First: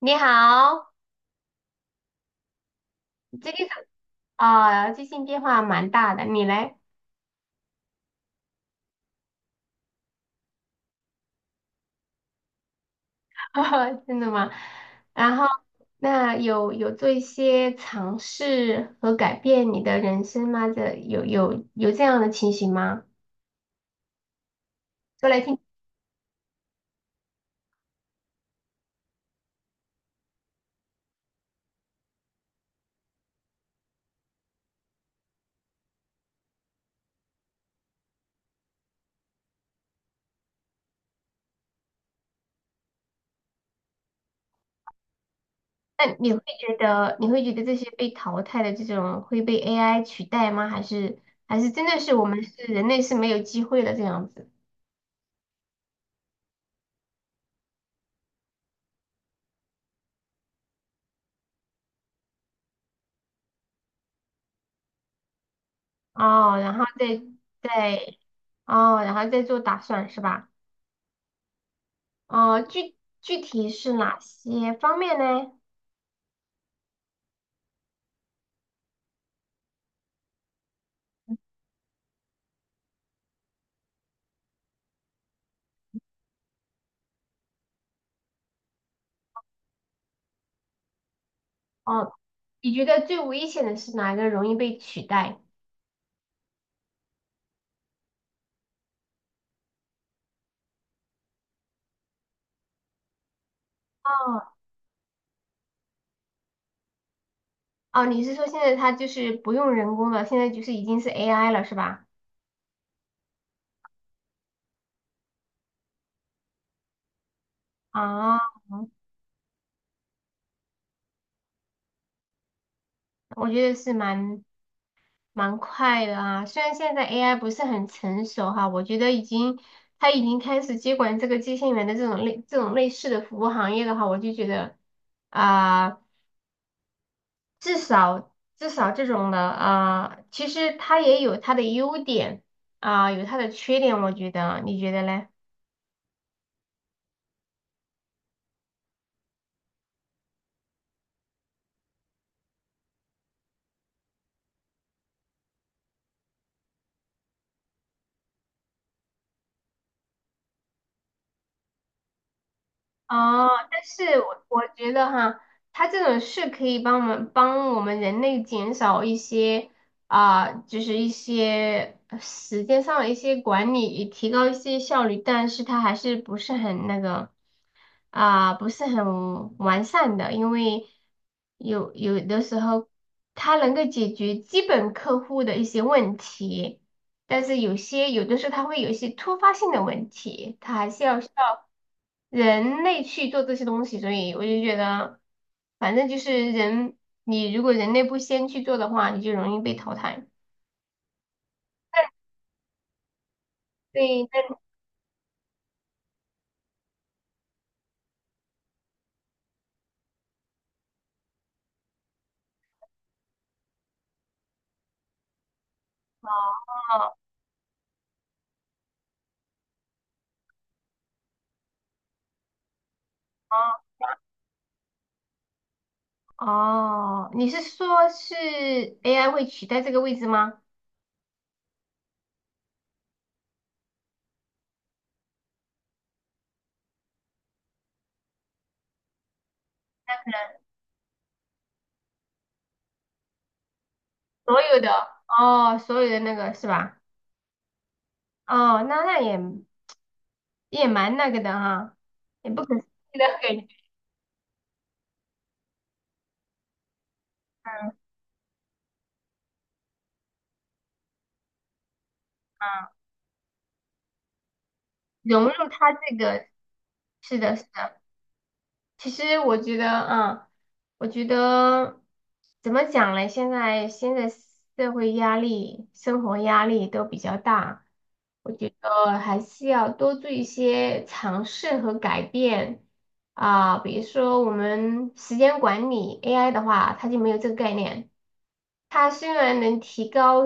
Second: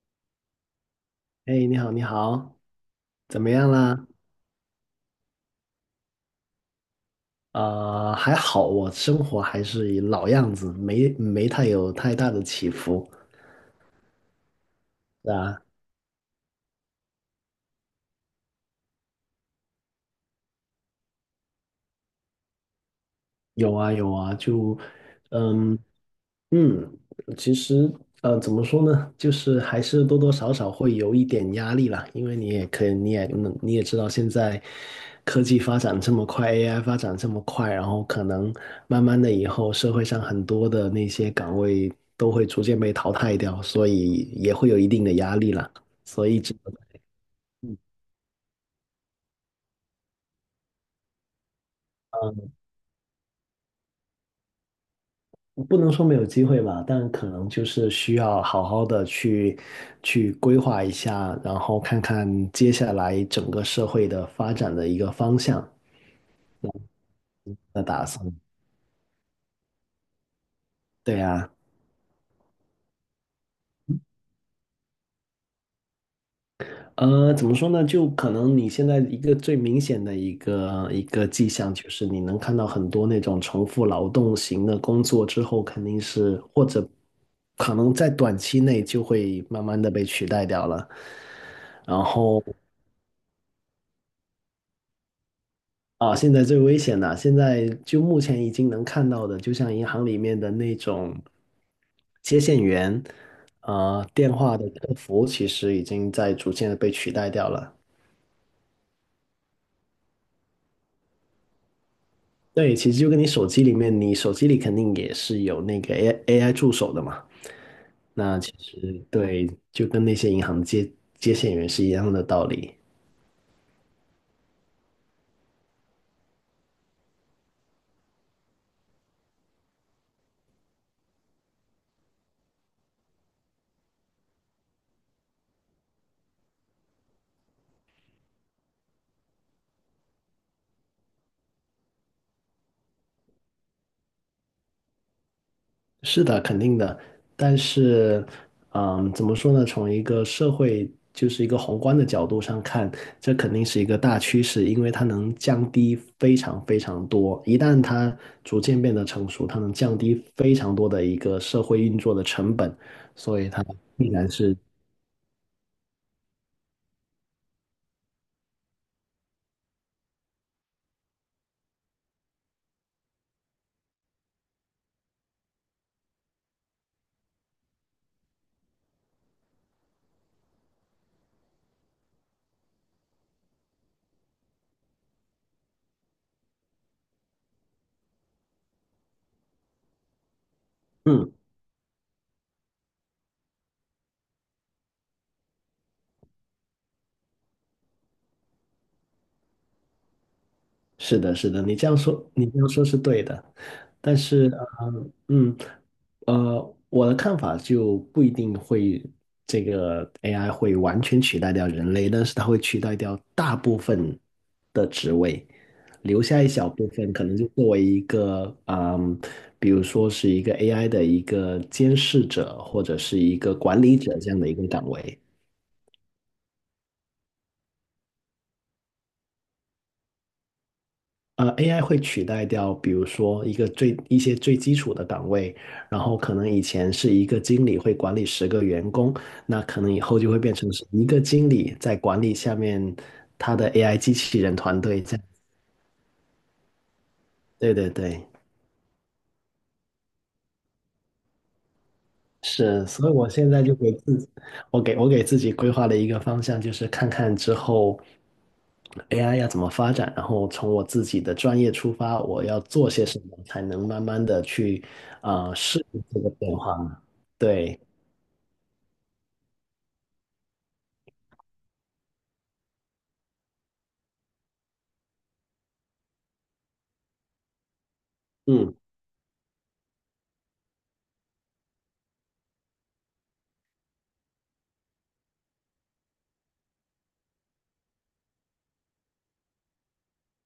你好。哎，你好，你好，怎么这个是样啦？啊，最近变化蛮大的，你嘞？还好，我生活还是以老样子，没太有太大的起伏，真的吗？是然后，啊，那有做一些尝试和改变你的人生吗？这有这样的情形吗？有啊有啊，就，说来听。嗯，嗯，其实怎么说呢，就是还是多多少少会有一点压力啦，因为你也可以，你也你也知道现在科技发展这么快，AI 发展这么快，然后可能慢慢的以后社会上很多的那些岗位都会逐渐被淘汰掉，所以也会有一定的压力啦，那所你以会只能。觉得你会觉得这嗯些被淘汰的这种会被 AI 取代吗？还是真的是我们是人类是没有机会的这样子？不能说没有机会吧，但可能就是需要好好的去规划一下，然后看看接下来整个社会的发展的一个方向哦，然后再的再打算。哦，然后再做打算是吧？对啊，哦，具体是哪些方面呢？怎么说呢？就可能你现在一个最明显的一个迹象，就是你能看到很多那种重复劳动型的工作之后，肯定是或者可能在短期内就会慢慢的被取代掉了。然哦，后你觉得最危险的是哪个容易被取代？啊，现在最危险的，现在就目前已经能看到的，就像银行里面的那种接线员，电哦，话的客服，其实已经在逐渐的被取代掉了。哦，你是说现在它就是不用人工了，现在就是已经是 AI 了，是吧？对，其实就跟你手机里面，你手机里肯定也是有那个 AI 助手的嘛。那啊，其实对，就跟那些银行接线员是一样的道理。我觉得是蛮快的啊。虽然现在 AI 不是很成熟哈，我觉得它已经开始接管这个接线员的这种类似的服务行业的话，我就觉得，啊、至少至少这种的，其实它也有它的优点，有它的缺点，我觉得，你觉得嘞？是的，肯定的。但是，怎么说呢？从一个社会，就是一个宏观的角度上看，这肯定是一个大趋势，因为它能降低非常非常多。一旦它逐渐变得成熟，它能降低非常多的一个社会运作的成本，所以哦，它但必是然我是，我觉得哈，它这种是可以帮我们人类减少一些，就是一些时间上的一些管理，也提高一些效率，但是它还是不是很那个，不是很完善的。因为有的时候它能够解决基本客户的一些问题，但是有的时候它会有一些突发性的问题，它还是需嗯。要人类去做这些东西，所以我就觉得，反正就是人，你如果人类不先去做的话，你就容易被淘汰。是的，是的，你这样说是对的，但对。是，那呃，嗯，我的看法就不一定会这个 AI 会完全取代掉人类，但是它会取代掉大部分的职位，留下一小部分，可哦，能就作为一个，比如说是一个 AI 的一个监视者或者是一个管理哦，者这样的一个岗位。哦，你是说是 AI 会取代这个位置吗？AI 会取代掉，比如说一些最基础的岗位，然后可能以前是一个经理会管理10个员工，那可能以后就会变成是一个经理在管理下面他的 AI 机器人所团有的队这样。哦，所有的那个是吧？对对对，哦，那也蛮那个的哈，也不可思是，所以议的我现感在觉就给自己，我给自己规划了一个方向，就是看看之后 AI 要怎么发展，然后从我自己的专业出发，我要做啊，些什么，才能慢慢的去融入适它应这这个个，变化呢？是的，是对，的。其实我觉得，我觉得怎么讲嘞？现在社会压力、生活压力都比较大，嗯，还是要多做一些尝试和改变啊，比如说我们时间管理 AI 的话，它就没有这个概念。它虽然能提高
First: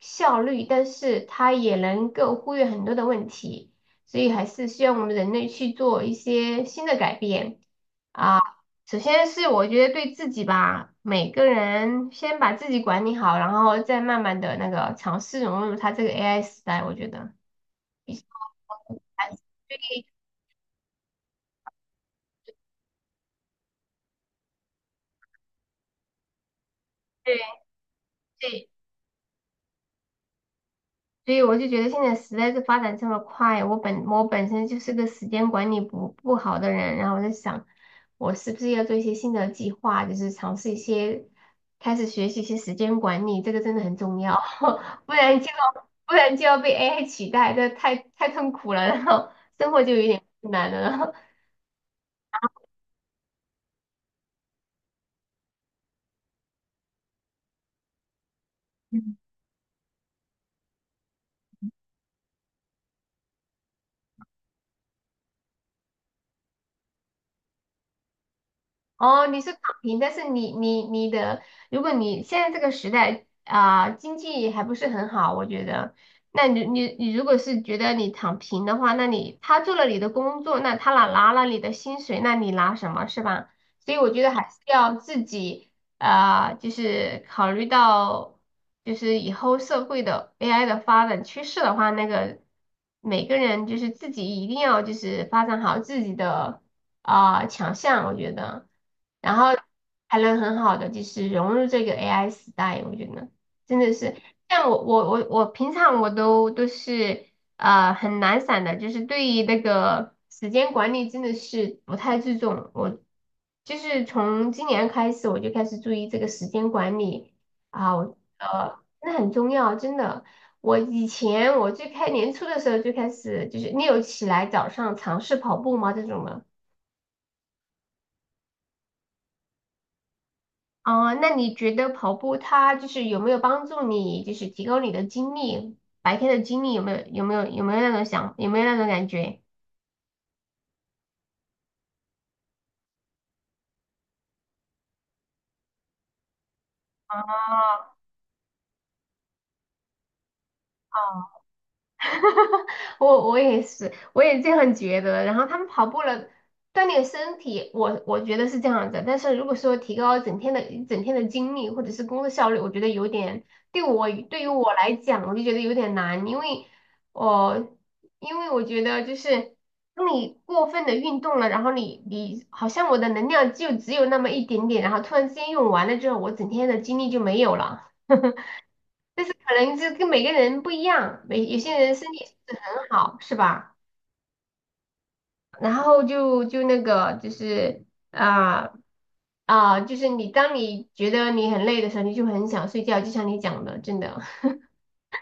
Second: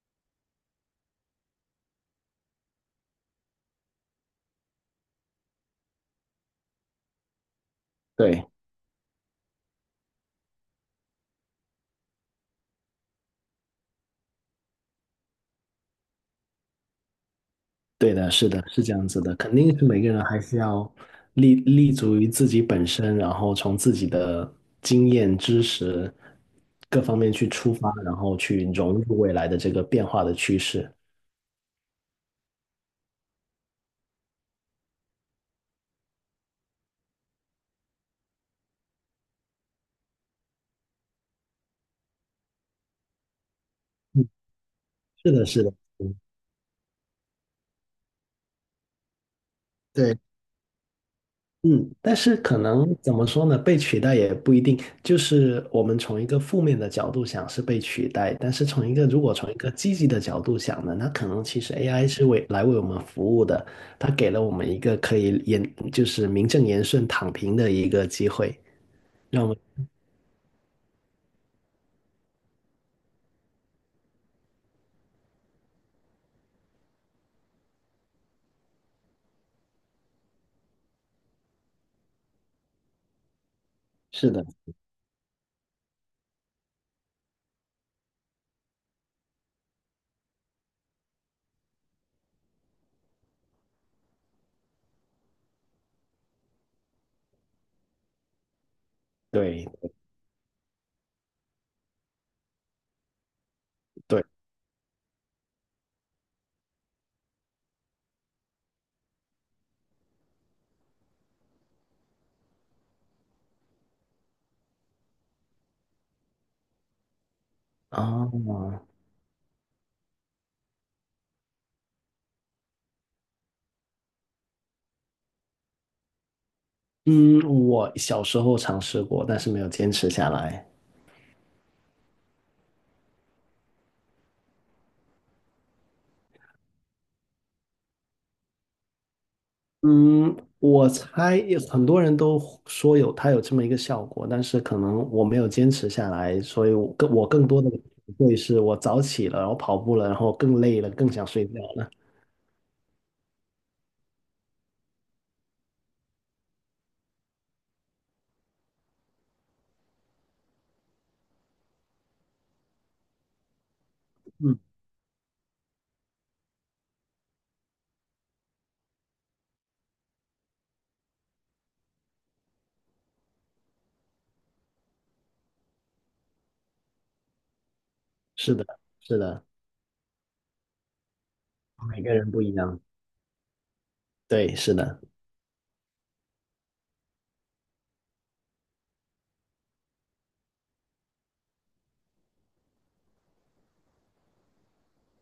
效率，但是它也能够忽略很多的问题，所以还是需要我们人类去做一些新的改变啊。对，首先是我觉得对自己吧，每个人先把自己管理好，然后再慢慢的那个尝试融入它这个 AI 时代，我觉得比对较的，是的，是这样子还的，是肯定对，是每个人还是要立足于自己本身，然后从自己的经验、知识各方面去出发，然后去对。融入未来的这个变化的趋势。所以我就觉得现在时代是发展这么快，我本身就是个时间管理不好的人，然后我在想，我是不是要做一些新的计划，就是尝试一些，开始学习一些时间管理，这个真的很重嗯，要。不是然的，就是的，要不嗯，然就要被 AI 取代，这太痛苦了，然后生活就有对，点困难了。嗯，但是可能怎么说呢？被取代也不一定，就是我们从一个负面的角度想是被取代，但是从一个如果从一个积极的角度想呢，那可能其实 AI 是为我们服务的，它给了我们一个可以言就是名正言顺躺平的一个机会，哦，你让我是躺们平，但是你的，如果你现在这个时代，经济还不是很好，我觉得，那你如果是觉得你躺平的话，那你他做了你的工作，那他拿了你的薪水，那你拿什么是吧？所以我觉得是的，还是要自己，就是考虑到就是以后社会的 AI 的发展趋势的话，那个每个人就是自己一定要就是发展好自己的，强项，我觉得。然后对还能很好的就是融入这个 AI 时代，我觉得真的是对像我平常我都是很懒散的，就是对于那个时间管理真的是不太注重。我就是从今年开始我就开始注意这个时间管理啊，啊，真的很重要，真的。我以前我最开年初的时候就开始，就是你有起来早上尝试跑步吗？这种的。嗯，我小时候尝试过，但是没有坚持下来。哦，那你觉得跑步它就是有没有帮助你，就是提高你的精力，白天的精力有没有那种感觉？嗯，我猜有很多人都说有它有这么一个效果，但是可能我没有坚持下来，所以我更多的哦。会是我早起了，然后跑步了，然后更累了，更想睡觉了。我也是，我也这样觉得。然后他们跑步了，锻炼身体，我觉得是这样子。但是如果说提高整天的一整天的精力或者是工作效率，我觉得有点，对于嗯，我来讲，我就觉得有点难。因为我我觉得就是当你过分的运动了，然后你好像我的能量就只有那么一点点，然后突然之间用完了之后，我整天的精力就没有了。是的，是的，可能这跟每个人不一样，有些人每身个体人素不一质样。很好，是吧？对，是的，然后那个就是，啊就是你当你觉得你很累的时候，你就很想睡觉，就像你讲的，真的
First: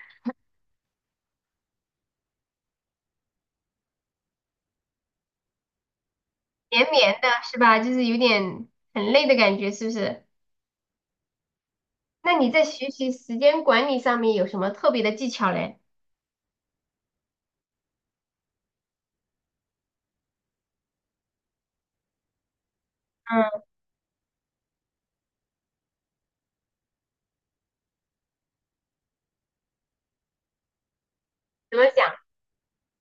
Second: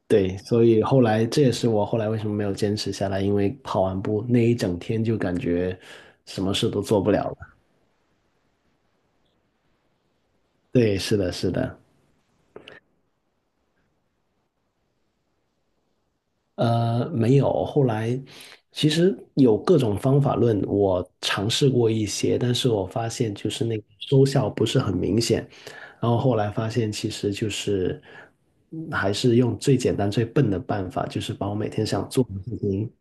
对，所以后来这也是我后来为什么没有坚持下来，因为跑完步那一整天就感觉什么事都绵做不绵 了的了。是吧？就是有点很累的感觉，是不是？对，是的，是的。那你在学习时间管理上面有什么特别的技巧嘞？没有。后来其实有各种方法论，我尝试过一些，但是我发现就嗯，是那个收效不是很明显。然后后来发现，其实就是还是用最简单、最笨的办法，就是把我每怎么天想讲？做的事情，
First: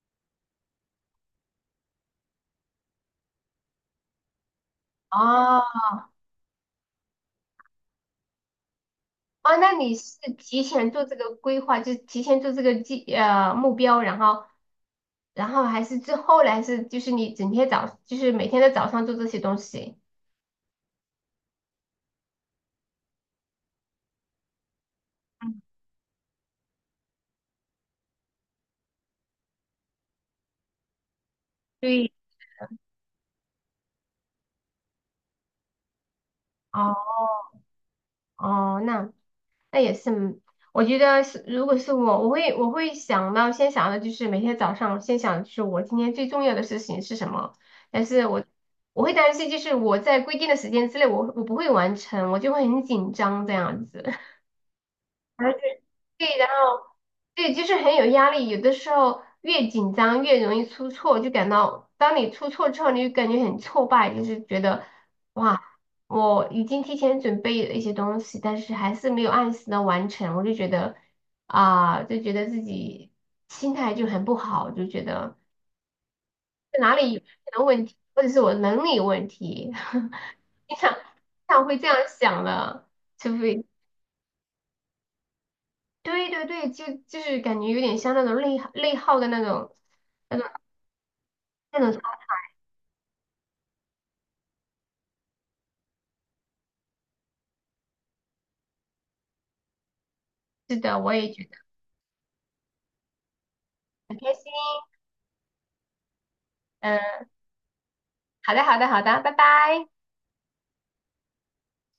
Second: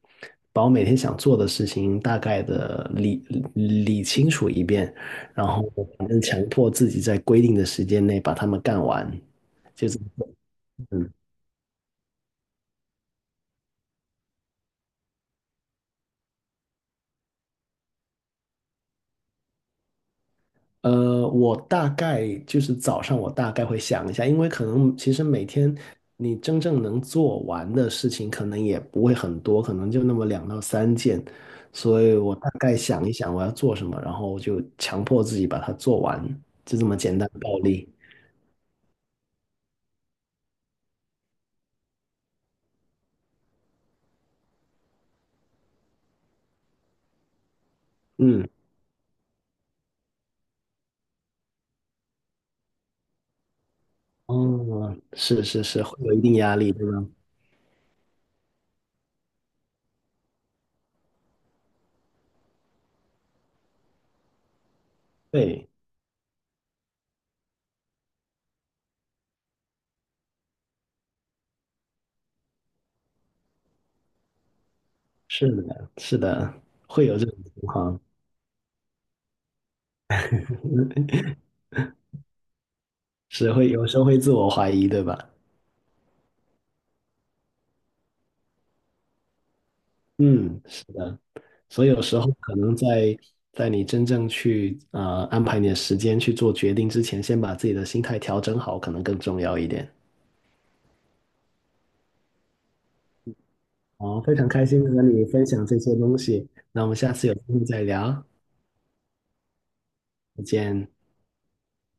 把我每天想做的事情大概的理清楚一遍，然后哦，反正强迫自己在规定的时间内把它们干完，哦，那就你这么是做。提前做这个规划，就是提前做这个目标，然后还是之后来是就是你整天早就是每天的早上做这些东西。我大概就是早上，我大概会想一下，因为可能其实每嗯，天你真正能做完的事情，可能也不会很多，可能就那么两到三件，所对，以我大概想一想我要做什么，然后就强迫自己把它做完，就这么哦，简单暴力。哦，那也是。我觉得是，如果是我，我会想到先想的就是每天早上先想就是我今天最重要的事情是什么，但是我嗯，我会担心就是我在规定的时间之内我不会完成，我就会很紧张这样子。哦，是是是，会有 一定对。然压力，对后吗？对，就是很有压力。有的时候越紧张越容易出错，就感到当你出错之后，你就感觉很挫败，就是觉得哇，对，我已经提前准备了一些东西，但是还是没有按时的完成，我就觉得，就觉得自己心态就很不好，就觉得是的，是的，是哪会里有有出这种情现了问题，况，或者是我能力有问题。经常会这样想的，除是非。会有时候会自我怀疑，对吧？对，对，对，就是感觉有点像那种内耗的那种嗯，是的。所以那种。有时候可能在你真正去安排你的时间去做决定之前，先把自己的心态调整好，可能更重要一点。是的，我也觉得很好，开非心。常开心地跟你分享这些东西，那我们下嗯，次有机会再聊，好的，好的，好的，拜拜。再见。